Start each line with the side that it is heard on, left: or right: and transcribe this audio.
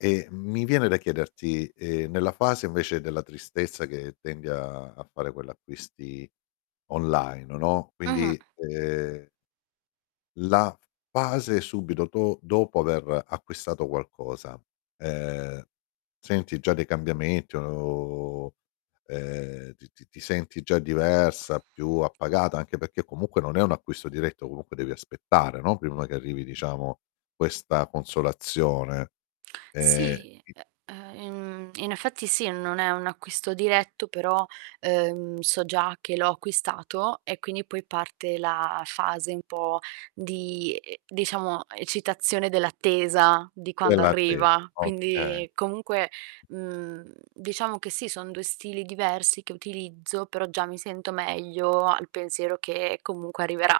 left: E mi viene da chiederti, ehm, nella fase invece della tristezza che tendi a a fare quell'acquisti online, no,
right: Mh-mh.
left: quindi, ehm la fase subito do dopo aver acquistato qualcosa, ehm, senti già dei cambiamenti o ehm, ti ti ti senti già diversa, più appagata anche perché comunque non è un acquisto diretto, comunque devi aspettare, no, prima che arrivi, diciamo, questa consolazione. Ehm,
right: Sì,
left: [unintelligible]
right: e ehm, mhmm, in effetti sì, non è un acquisto diretto, però, ehm, so già che l'ho acquistato e quindi poi parte la fase un po' di e diciamo, eccitazione dell'attesa di quando
left: Dell'atte
right: arriva.
left: okay.
right: Quindi comunque, mhmm, diciamo che sì, son 2 stili diversi che utilizzo, però già mi sento meglio al pensiero che comunque arriverà.